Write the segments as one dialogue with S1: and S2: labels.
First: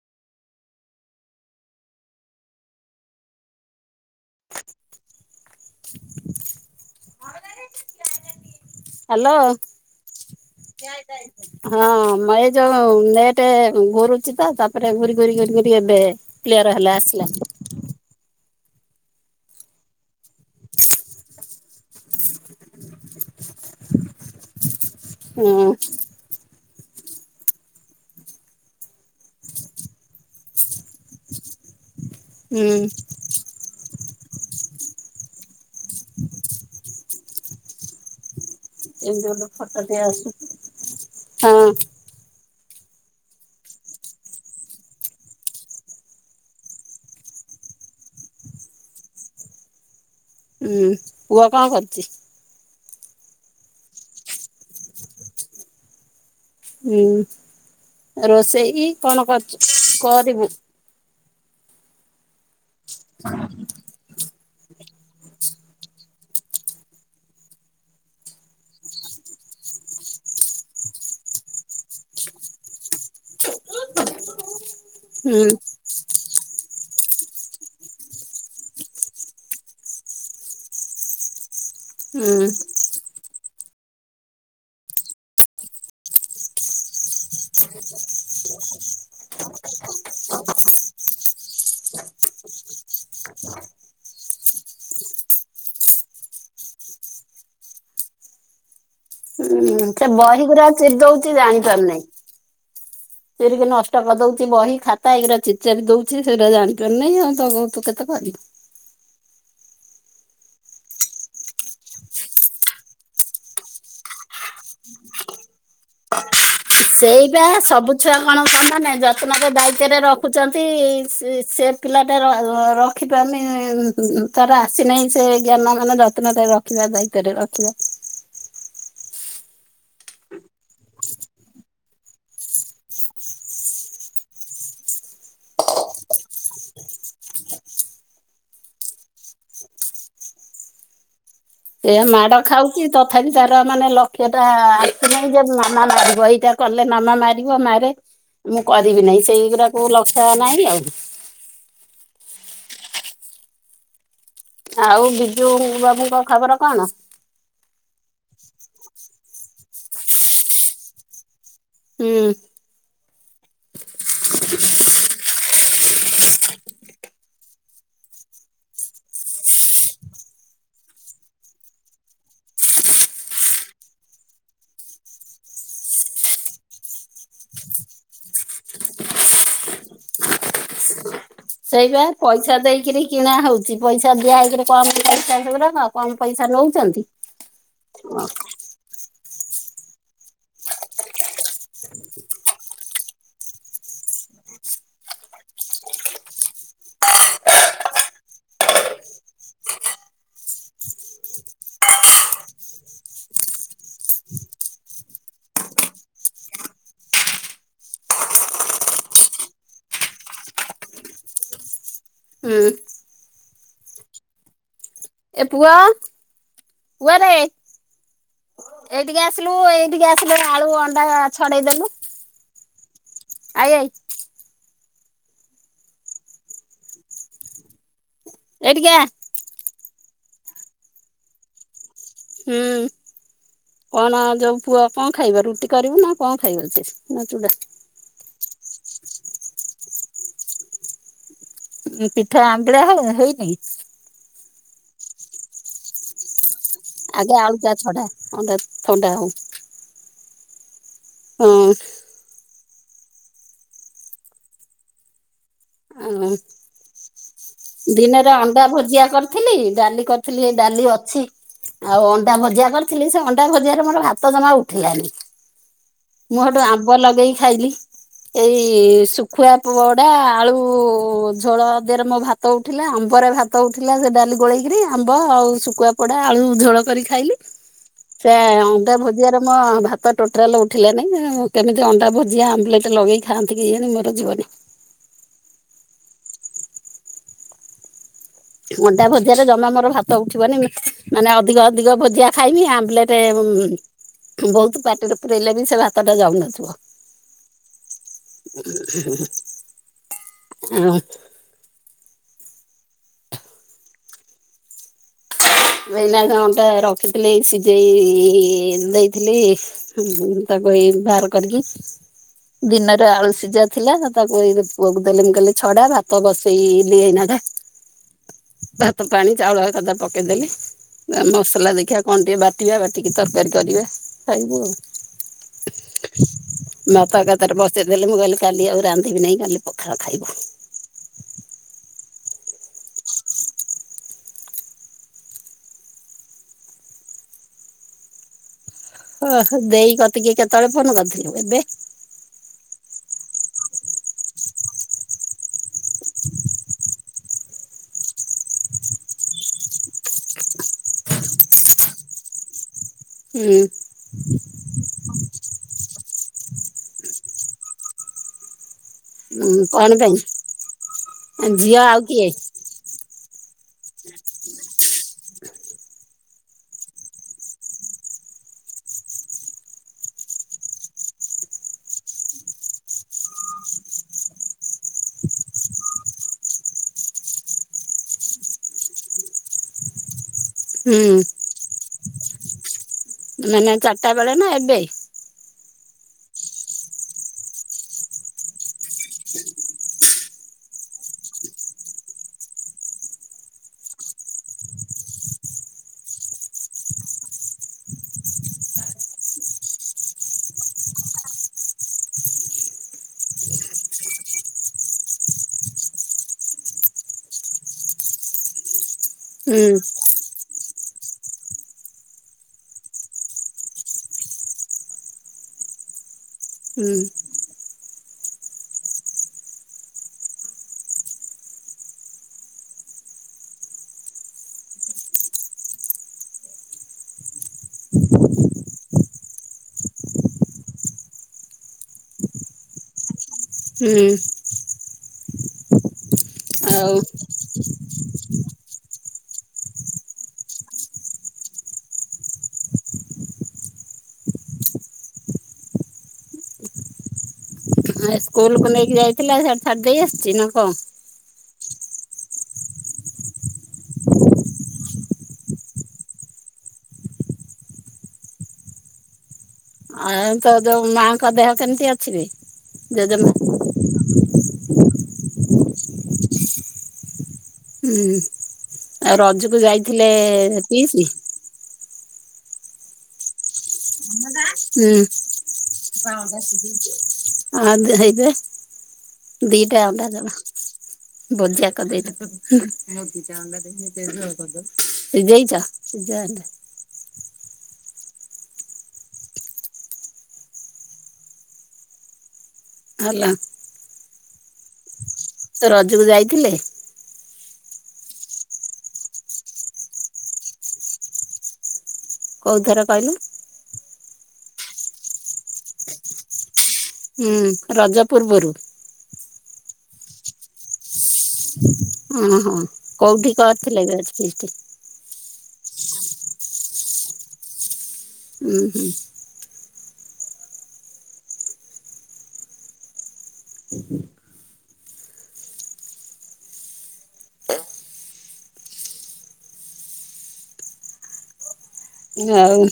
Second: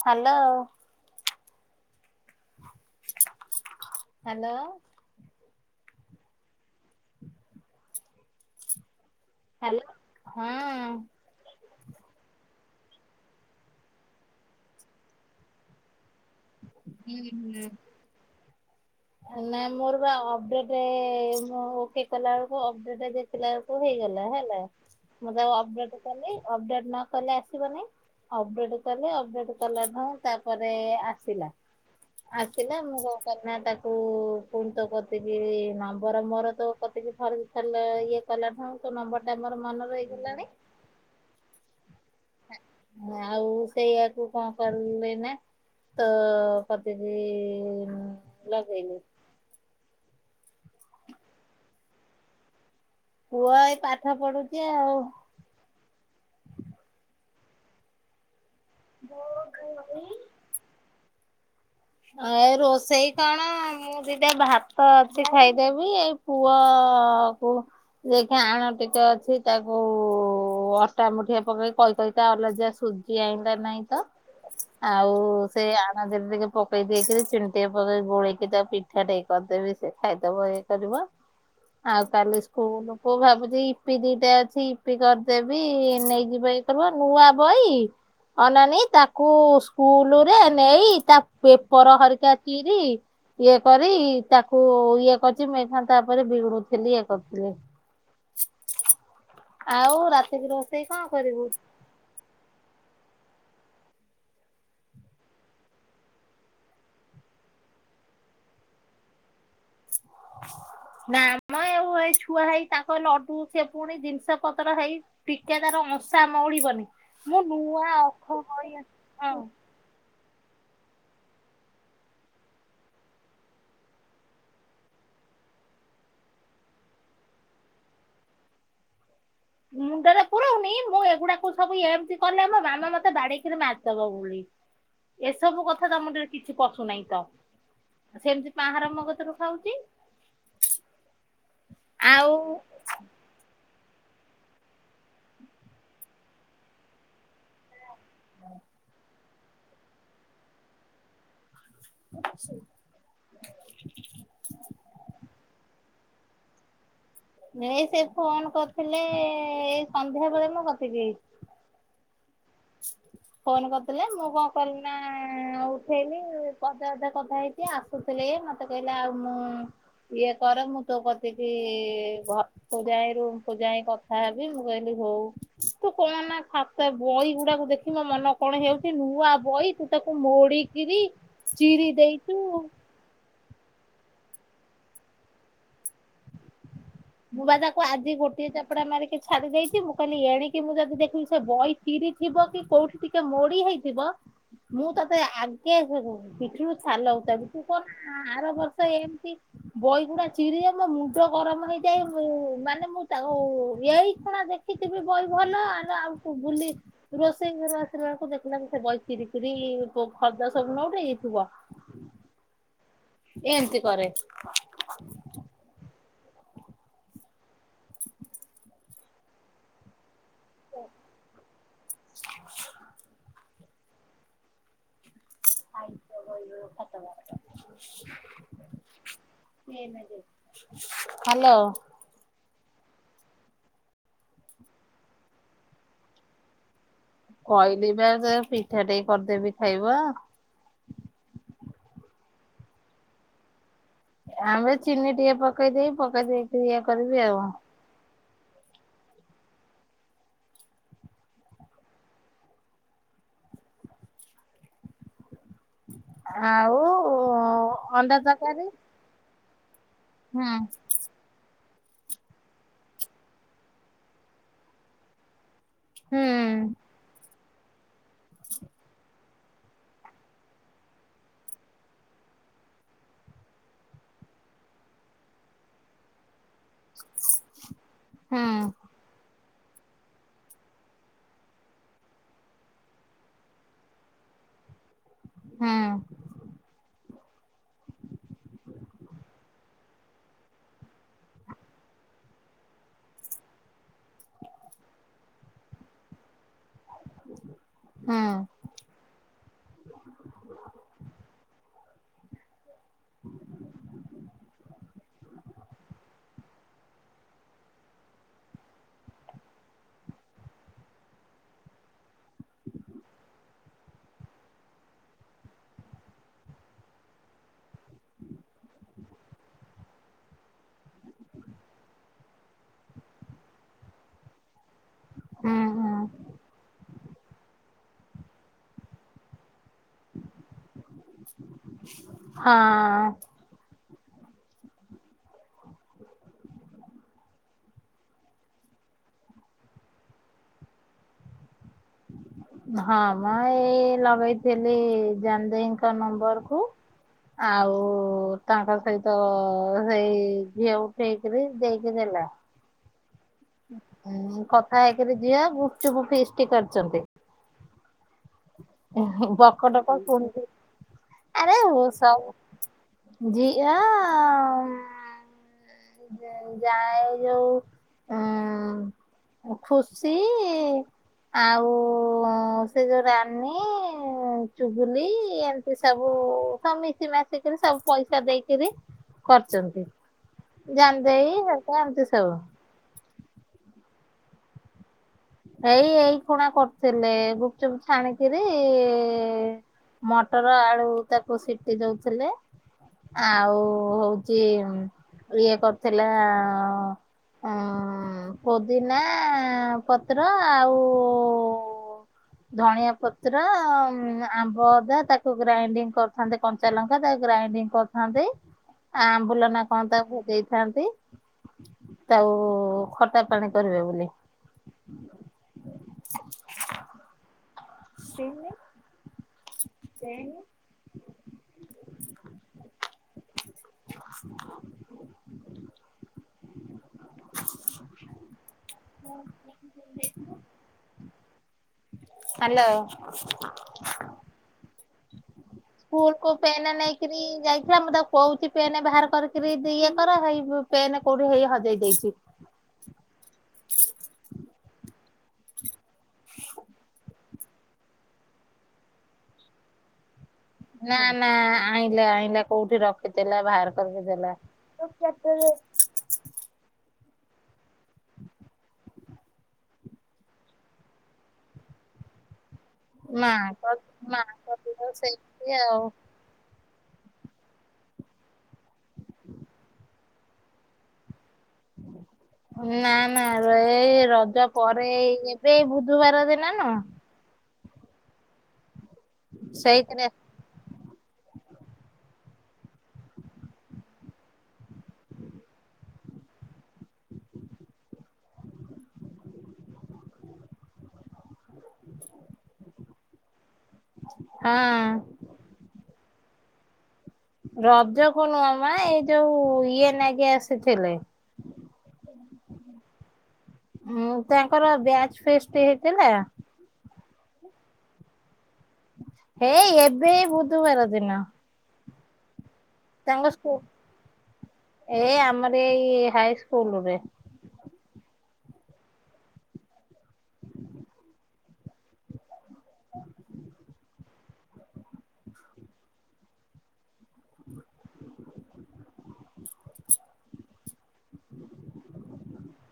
S1: Hello. Hello.
S2: Hello.
S1: Hello ହଁ।
S2: ହଁ ମ ଏ ଯୋଉଁ ନେଟ ଘୁରୁଛି ତ ତାପରେ ଘୁରି ଘୁରି ଘୁରି ଏବେ କ୍ଲିୟର ହେଲା ଆସିଲା।
S1: ନା ମୋର ବା ଅପଡେଟ ଓକେ କଲାବେଳକୁ ଅପଡେଟ ଥିଲା ବେଳକୁ ହୁଏ। ହେଲା ମୁଁ
S2: ହୁଁ
S1: ଅପଡେଟ କଲି ଅପଡ଼େଟ ନ କଲେ ଆସିବନି ଅପଡେଟ କଲେ ଅପଡେଟ କଲା ଭାଇ ତାପରେ ଆସିଲା।
S2: ହୁଁ
S1: ଆସିଲା ମୋର [unintelligible] ପୁଣି ତ କତିକି ନମ୍ବର ମୋର ତୋ କତିକି ଥରେ ଦିଥର ଇଏ କଲାଠୁ ତୋ
S2: ଏମିତି
S1: ନମ୍ବର ଟା
S2: ଗୋଟେ
S1: ମୋର ମନେ
S2: ଫଟୋ ଟେ
S1: ରହିଗଲାଣି।
S2: ଆସୁଚି ହଁ।
S1: ଆଉ ସେଇଆକୁ କଣ କଲି ନା ତ କତିକି ଲଗେଇଲି।
S2: ଉଁ ପୁଅ କଣ କରୁଚି?
S1: ପୁଅ ଏଇ ପାଠ ପଢୁଛି ଆଉ।
S2: ହୁଁ ରୋଷେଇ କଣ କରଛ କରିବୁ?
S1: ଏ ରୋଷେଇ କଣ ମୁଁ ଦିଟା ଭା ତ ଅଛି ଖାଇଦେବି ଏଇ ପୁଅକୁ ଦେଖି ଆଣ ଟିକେ ଅଛି ତା ହଉ ଅଟା ମୁଠିଏ ପକେଇ କହି କହି ତ ଅଲଜ୍ୟା ସୁଜି ଆଇଁଲା ନାହିଁ ତ।
S2: ହ
S1: ଆଉ ସେ ଆଣ ଯେଦି ଟିକେ ପକେଇ ଦେଇକରି ଚିନି ଟିକେ ପକେଇ ଗୋଳେଇକି ତାକୁ, ପିଠା ଟାଏ କରିଦେବି ସେ ଖାଇଦବ ଇଏ କରିବ। ଆଉ କାଲି
S2: ହୁଁ
S1: ସ୍କୁଲକୁୁ ଭାବୁଛି, ଇପି ଦିଟା ଅଛି ଇପି କରିଦେବି ନେଇଯିବ ହେଇଥିବ ନୂଆ ବହି ଅନାନୀ ତାକୁ ସ୍କୁଲରେ ନେଇ ତା ପେପର ହରିକା ଚିରି ଇଏ କରି ତାକୁ ଇଏ କରିଛି ମୁ ଏଇଖିନା ତାପରେ ବିଗୁଡୁଥିଲି ଇଏ କରୁଥିଲି।
S2: ହୁଁ।
S1: ଆଉ
S2: ସେ ବହି
S1: ରାତିକି
S2: ଗୁରା
S1: ରୋଷେଇ
S2: ଚିରି
S1: କଣ
S2: ଦଉଚି
S1: କରିବୁ
S2: ଜାଣିପାରୁନେଇ। ଚିରିକି ନଷ୍ଟ କରି ଦଉଛି ବହି ଖାତା ଏଗୁରା ଚିରି ଚାରି ଦଉଛି, ସେଟା ଜାଣିପାରୁନେଇ ଆଉ ତାକୁ ତୁ କେତେ କରିବୁ।
S1: ନା ଆମ ଆଉ ଏଇ ଛୁଆ ହେଇ ତାଙ୍କ ଲଡୁ ସେ ପୁଣି ଜିନିଷ ପତ୍ର ହେଇ ଟିକେ ତାର ଅଂସା
S2: ସେଇଟା ସବୁ ଛୁଆ କଣ
S1: ବହି
S2: ସମାନେ
S1: ହଁ
S2: ଯତ୍ନରେ ଦାୟିତ୍ୱରେ ର ରଖୁଛନ୍ତି ସେ - ସେ ପିଲାଟା ରଖିପାରୁନି ତାର ଆସିନାହିଁ ସେ ଜ୍ଞାନ ମାନେ ଯତ୍ନରେ ରଖିବା ଦାୟିତ୍ଵରେ ରଖିବା।
S1: ହୁଁ। ମୁଣ୍ଡରେ ପୁରଉନି ମୁଁ ଏଗୁଡାକୁ ସବୁ ଏମିତି କଲେ, ମୋ ମାମା ମତେ ବାଡେଇିକିରି ମାରିଦବ ବୋଲି। ଏସବୁ କଥା ତା ମୁଣ୍ଡରେ କିଛି ପଶୁନେଇ ତ। ସେମିତି ପାହାର ମୋ କତିରୁ ଖାଉଛି।
S2: ଏଇଆ
S1: ଆଉ
S2: ମାଡ ଖାଉଛି ତଥାପି ତାର ମାନେ ଲକ୍ଷ୍ୟ ଟା ଆସିନାହିଁ ଯେ ମାମା ମାରିବ, ଏଇଟା କଲେ ମାମା ମାରିବ ମାରେ ମୁଁ କରିବି ନେଇ, ସେଇଗୁଡାକୁ ଲକ୍ଷ ନାଇଁ ଆଉ। ଆଉ ବିଜୁ ବାବୁଙ୍କ ଖବର କଣ?
S1: ଏଇ ସେ ଫୋନ କରିଥିଲେ ଏଇ ସନ୍ଧ୍ୟା ବେଳେ ମୋ କତିକି।
S2: ହୁଁ।
S1: ଫୋନ କରିଥିଲେ ମୁଁ କଣ କଲିି ନା ଉଠେଇଲିି, ଅଧେ ଅଧେ କଥା ହେଇଛି ଆସୁଥିଲେ [unintelligible] ମତେ କହିଲେ ଆଉ ମୁଁ ଇଏ କର ମୁଁ ତୋ କତିକି ଘରକୁ ଯାଇ ରୁମକୁୁ ଯାଇ କଥା ହେବି ମୁଁ କହିଲି ହଉ ତୁ କହନା ଖାତା ବହିକୁ ଟାକୁ ଦେଖି ମୋ ମନ କଣ ହେଇ ଯାଉଛି, ନୂଆ ବହି ତୁ ତାକୁ ମୋଡିକିରି ଚିରି
S2: ସେଇବା
S1: ଦେଇଛୁ
S2: ପଇସା ଦେଇକିରି କିଣା ହଉଛି। ପଇସା ଦିଆ ହେଇକରି କମ ପଇସା ସେଗୁରାକ, କମ ପଇସା ନଉ
S1: ମୁଁ ବା ତାକୁ ଆଜି ଗୋଟିଏ ଚାପୁଡ଼ା ମାରିକି ଛାଡି ଦେଇଛି ମୁଁ କହିଲି ଏଣିକି ମୁଁ ଯଦି ଦେଖିଲି, ସେ ବହି ଚିରି ଥିବ କି କୋଉଠି ଟିକେ ମୋଡି ହେଇଥିବ ମୁଁ ତତେ ଆଗେ ପିଠିରୁ ଛାଲ ଉତାରିବି, ତୁ କଣ ଆର ବର୍ଷ ଏମିତି ବହିଗୁଡା ଚିରି ଗଲେ ମୁଣ୍ଡ ଗରମ ହେଇଯାଏ। ମୁଁ ମାନେ ମୁଁ ତାକୁ ଏଇ ଖିଣା ଦେଖିଥିବି ବହି ଭଲ ଆ ଆଉ ବୁଲି ରୋଷେଇ ଘରୁ ଆସିଲା ବେଳକୁ ଦେଖିଲା ବେଳକୁ ସେ ବହି ଚିରି କିିରିି ଫର୍ଦ୍ଦ ସବୁ ନଉଟେ ଦେଇଥିବ।
S2: ହୁଁ।
S1: ଏମତି କରେ।
S2: ଏ ପୁଅ ପୁଅ ରେ ଏଇଠିକି ଆସିଲୁ ଏଇଠିକି ଆସିଲୁ ଆଳୁ ଅଣ୍ଡା ଛଡେଇଦେଲୁ। I I. ଏଇଠିକି ଆ
S1: [inaudible] ହ୍ୟାଲୋ!
S2: ହୁଁ, କଣ ଯୋଉ ପୁଅ କଣ ଖାଇବ? ରୁଟି କରିବୁ ନା କଣ ଖାଇବ ସେ? ନା ଚୁଡା
S1: କହିଲି ବା ସେ ପିଠା ଟେଇ କରିଦେବି ଖାଇବ।
S2: ପିଠା ଆମ୍ବିଳା ହଉ ହେଇ ନି?
S1: ଆମେ ଚିନି ଟିକେ ପକେଇ ଦେଇ ପକେଇ ଦେଇ
S2: ଆଗେ ଆଳୁଟା ଛଡା ଅଣ୍ଡା ଥଣ୍ଡା ହଉ। ହଁ।
S1: ଆଉ
S2: ଦିନରେ ଅଣ୍ଡା ଭୋଜିଆ କରିଥିଲି, ଡାଲି କରିଥିଲି,
S1: ହୁଁ
S2: ଏ ଡାଲି ଅଛି। ଆଉ ଅଣ୍ଡା ଭଜିଆ କରିଥିଲି, ସେ ଅଣ୍ଡା ଭଜିଆରେ ମୋର ଭାତ ଜମା ଉଠିଲାନି।
S1: ହୁଁ
S2: ମୁଁ ହେଠୁ ଆମ୍ବ ଲଗେଇି ଖାଇଲି। ଏଇ-ଇ ଶୁ ଖୁଆ ପୁଡା ଆଳୁ ଝୋଳ ଦେହରେ ମୋ ଭାତ ଭାତ ଉଠିଲା, ଆମ୍ବରେ ଭାତ ଉଠିଲା, ସେ ଡାଲି ଗୋଳେଇକିରି ଆମ୍ବ ଆଉ ଶୁଖୁଆ ପଡା ଆଳୁ ଝୋଳ କରି ଖାଇଲି। ସେ
S1: ହୁଁ
S2: ଅଣ୍ଡା ଭଜିଆ ର ହଁ, ଭାତ ଟୋଟାଲ ଉଠିଲାନି, କେମିତି ଅଣ୍ଡା ଭୋଜିଆ ଆମ୍ବଲେଟ୍ ଲଗେଇ ଖାଆନ୍ତି କି ଜାଣି! ମୋର ଯିବନି।
S1: ହୁଁ।
S2: ଅଣ୍ଡା ଭଜିଆ ରେ ଜମା ମୋର ଭାତ ଉଠିବନି। ମାନେ ଅଧିକ ଅଧିକ ଭଜିଆ ଖାଇମି ଆମ୍ବଲେଟେ ହୁଁ ହୁଁ ବହୁତ ପାଟିରେ ପୁରେଇଲେ ବି ସେ ଭାତଟା ଯାଉନଥିବ।
S1: ହୁଁ
S2: [inaudible] ଆଁ ହ। ଭେନାକେ ଅଣ୍ଟା ରଖିଥିଲି, ସିଝେଇ-ଇ-ଇ-ଇ-ଇ-ଇ ଦେଇଥିଲି-ଇ। ଉଁ ତା ତାକୁ ଏଇ ବାହାର କରିକି ଦିନରେ ଆଳୁ ସିଝା ଥିଲା। ତାକୁ ଏଇ ପୁଅକୁ ଦେଲି, ମୁଁ କହିଲି ଛଡା, ଭାତ ବସେଇ-ଇ-ଲିି ଏଇନାହ
S1: ହଁ
S2: ଭାତ ପାଣି ଚାଉଳ ଏକଦା ପକ୍ କେଦେଲି। ମସଲା ଦେଖିବା କଣ ଟିକେ ବାଟିବା ବାଟିକି ତରକାରୀ କରିବା, ଖାଇବୁ ଆଉ।
S1: ହୁଁ ହୁଁ।
S2: ତା କତାରେ ବସେଇଦେଲି। ମୁଁ କହିଲି କାଲି ଆଉ ରାନ୍ଧିବି ନାହିଁ। କାଲି ପଖାଳ ଖାଇବୁ।
S1: ହଁ-ଅ-ଅ
S2: ଓହଃ! ଦେଇ କତିକି କେତେବେଳେ ଫୋନ କରିଥିଲୁ? ଏବେ।
S1: ହଁ ମ ଏଇ ଲଗେଇଥିଲି, ଜାନଦେଇଙ୍କ ନମ୍ବର କୁ। ଆଉ ତାଙ୍କ ସହିତ ସେଇ ଝିଅ ଉଠେଇକିରି ଦେଇକି ଦେଲା। ହ
S2: ହୁଁ
S1: ହୁଁ, କଥା ହେଇକିରି ଯିଆ ଗୁପଚୁପୁ ଫିଷ୍ଟ କରିଚନ୍ତି। ହୁଁ
S2: କଣ
S1: ବକଟକ
S2: ପାଇଁ
S1: ପୁଣି ସ
S2: ଝିଅ
S1: ଆରେଁ
S2: ଆଉ କିଏ
S1: ସବ ଯି ଆ-ଆଁ ମ୍ ଯାଏ ଯୋଉ ଉଁ ଖୁସି-ଇ ଆଉଁ ସେ ଯୋଉ ରାନୀ-ଇଁ ଚୁଗୁଲି ଏମିତି ସବୁ ସ ମିଶି ମାଶିକରି ସବୁ ପଇସା ଦେଇକିରି କରୁଚନ୍ତି। ଜାନ୍
S2: ହୁଁ
S1: ଦେଇ ହେରିକା ଏମିତି ସବୁ
S2: ମାନେ ଚାରିଟା ବେଳେ ନା ଏବେ?
S1: ଏଇ ଏଇ ଖୁଣା କରୁଥିଲେ ଗୁପ୍ ଚୁପ୍ ଛାଣିକିରି-ଇ-ଇ ମଟର ଆଳୁ ତାକୁ ସିଟି ଦଉଥିଲେ। ଆଉଁ ହଉଚି ଇଏ କରିଥିଲା-ଆ-ଆ-ଆ ଅଁ ପୋଦିନାଁ ପତ୍ର ଆଉ-ଉ-ଉ-ଉ
S2: ହଁ
S1: ଧଣିଆ ପତ୍ର ଉ ଆମ୍ବଅଦା ତାକୁ ଗ୍ରାଇଣ୍ଡିଙ୍ଗ କରିଥାନ୍ତେ କଞ୍ଚା ଲଙ୍କା ତାକୁ ଗ୍ରାଇ ଙ୍ଗ କରିଥାନ୍ତି ଆ ଆମ୍ବୁଲ
S2: ହୁଁ
S1: କଣ ତାକୁ ଦେଇଥାନ୍ତି ତାଉ ଖଟା ପାଣି କରିବେ ବୋଲି
S2: ହୁଁ
S1: [inaudible] [inaudible] [inaudible] [inaudible] ହାଲୋ।
S2: ହୁଁ।
S1: ସ୍ଲ କୁ ପେନା
S2: ଆଉ
S1: ନାଇକରି ଯାଇ ସୋ ମୁଁ ତାକୁ କହୁଚି ପେନ୍ ବାହାର କରିକରି ଇଏ କରଇ ପେନ୍ କୋଉଠି ହେଇ ହଜେଇ ଦେଇଚି। [inaudible] [inaudible]
S2: ସ୍କୁଲକୁୁ ନେଇକି ଯାଇଥିଲା ସେଠ ଛାଡି ଦେଇ ଆସିୁଚି ନା କଣ?
S1: ନା ନା ଆଣିଲେ ଆଣିଲେ କୋଉଠି ରଖିଥିଲା ବାହାର କରିକି ଦେଲା। [unintelligible] [inaudible]
S2: ଆଉ ତ ଯୋଉ ମାଙ୍କ ଦେହ କେମିତି ଅଛି ରେ ଜଜେମା?
S1: ଛି ଆଉ।
S2: ହୁଁ ଆଉ ରଜକୁ ଯାଇଥିଲେ ପିଶି?
S1: ନା ନା ର ଏ ର ତା ପରେ
S2: ହୁଁ
S1: ଏବେ ବୁଧବାର ଦିନ ନୁହ?
S2: ଆ ହେଇବେ ଦିଟା ଅଣ୍ଡା
S1: ସେଇଥିରେ
S2: ଜଣ। ଭଜା କରି ଦେଇେଚି। ସିଯେଇଛ? ସିଯା ଅଣ୍ଡା।
S1: [inaudible]
S2: ହାଲୋ।
S1: ହଁ।
S2: ତ ରଜକୁ ଯାଇଥିଲେ?
S1: ରଜକୁ ନୁହ ମ ଏଇ ଯୋଉ ଇଏ ନାଗି ଆସିଥିଲେ।
S2: କୋଉଥର କହିଲୁ?
S1: ଉଁ ତାଙ୍କର ବ୍ୟାଜ ଫେଷ୍ଟ ହେଇଥିଲା।
S2: ହୁଁ ରଜ ପୂର୍ବରୁ?
S1: ହେଇ ଏବେ ଏଇ ବୁଧବାର ଦିନ।
S2: ଓହୋ
S1: ତାଙ୍କ
S2: କୋଉଠି
S1: ସ୍କୁ
S2: କରିଥିଲେ ବେଚ ଫିଷ୍ଟ?
S1: ଏ ଆମର ଏଇ ହାଇ ସ୍କୁଲରେ।
S2: ଉଁ ହୁଁ।
S1: [inaudible]
S2: [inaudible] ଆଉ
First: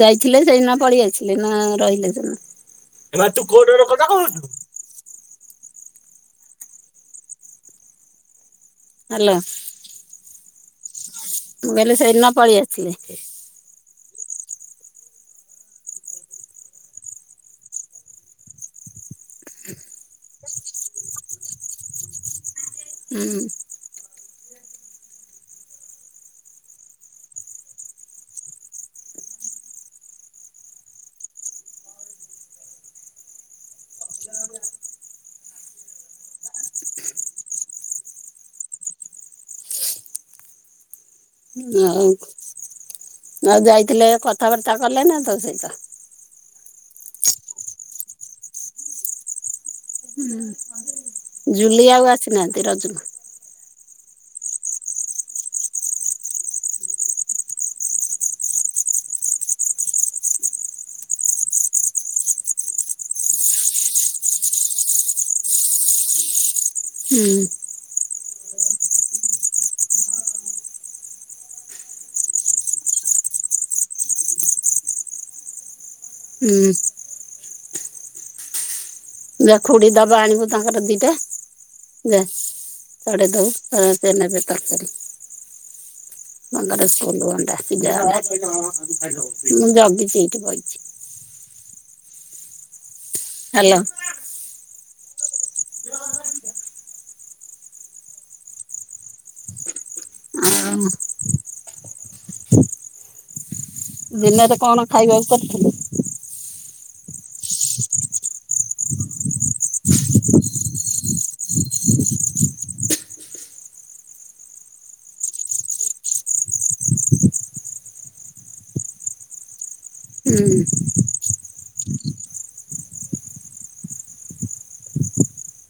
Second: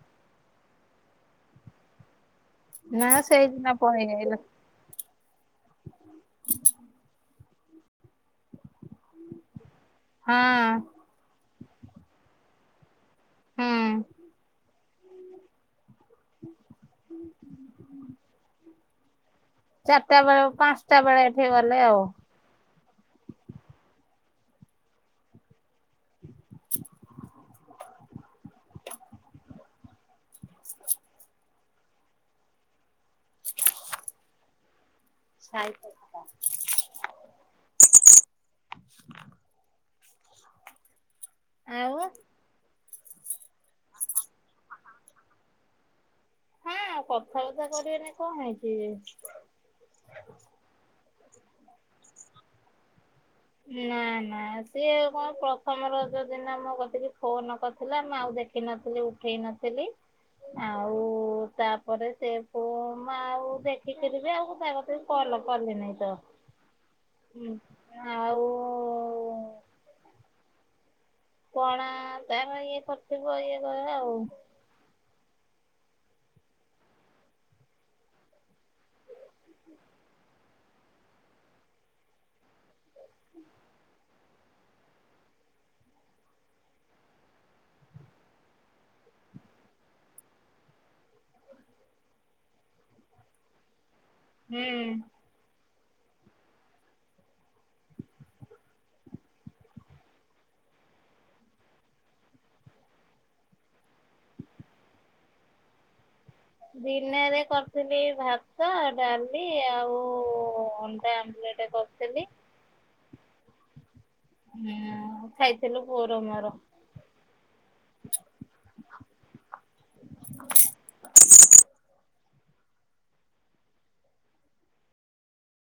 S2: ଯାଇଥିଲେ ସେଇଦିନ ପଳେଇ ଆସିଲେ ନା ରହିଲେ ସେ
S1: ନା
S2: ଏରା ତୁ
S1: ସେଇଦିନ
S2: କୋଟର ଲୋକ
S1: ପଳେଇ
S2: ଟା
S1: ଆଇଲେ
S2: କହୁଚୁ?
S1: [inaudible]
S2: ହାଲୋ।
S1: ହଁ।
S2: ବୋଇଲେ ସେଇ ଦିନ ପଳେଇ ଆସିଲେ?
S1: ହୁଁ। [inaudible] ଚାରିଟା ବେଳେ ପାଞ୍ଚଟା ବେଳେ ଏଠି ଗଲେ ଆଉ।
S2: ହୁଁ
S1: [inaudible] [inaudible] ସାଇକଲ୍ କ
S2: ଆଉ ଆଉ ଯାଇଥିଲେ କଥାବାର୍ତ୍ତା କଲେ ନା ତୋ ସହିତ?
S1: ହଁ କଥାବାର୍ତ୍ତା କରିବେନି କଣ ହେଇଚି କି।
S2: ହୁଁ ଜୁଲି ଆଉ ଆସିନାହାନ୍ତି ରଜକୁ?
S1: ନା ନା ସିଏ କଣ ପ୍ରଥମ ରଜଦିନ ମୋ ପାଖକୁ ଫୋନ କରିଥିଲା ମୁଁ ଆଉ ଦେ ଦେଖି ନଥିଲି ଉଠେଇ ନଥିଲି। ଆଉ ତାପରେ ସେ ଫୋ ମ ଆଉ ଦେଖିଥିଲି ଯେ ଆଉ ମୁଁ ତା କତିକି କଲ୍ ଲ କଲିନି ତ।
S2: ହୁଁ।
S1: ଆଉ କଣା ତାର ଇଏ କରିଥିବ ଇଏ କର ଆଉ।
S2: ହୁଁ। ଯା ଖୁଡି ଦବ ଆଣିବୁ ତାଙ୍କର ଦିଟା। ଯା କାଢିଦେବୁ ସେ ନେବେ ତରକାରୀ। ତାଙ୍କର ସ୍କୁଲ ଅଣ୍ଡା ସିଜା ଅଣ୍ଡା ମୁଁ ଜଗିଚି ଏଇଠି ବଇଚି। ହାଲୋ।
S1: ହୁଁ।
S2: [unintelligible] ଦିନରେ କଣ ଖାଇବାକୁ କରିଥିଲୁ?
S1: ଦିନରେ କରିଥିଲି ଭାତ ଡାଲି ଆଉ ଅଣ୍ଡା ଆମ୍ଲେଟ କରିଥିଲି। ହୁଁ ଖାଇଥିଲୁ ପୁଅର ମୋର।
S2: ହୁଁ।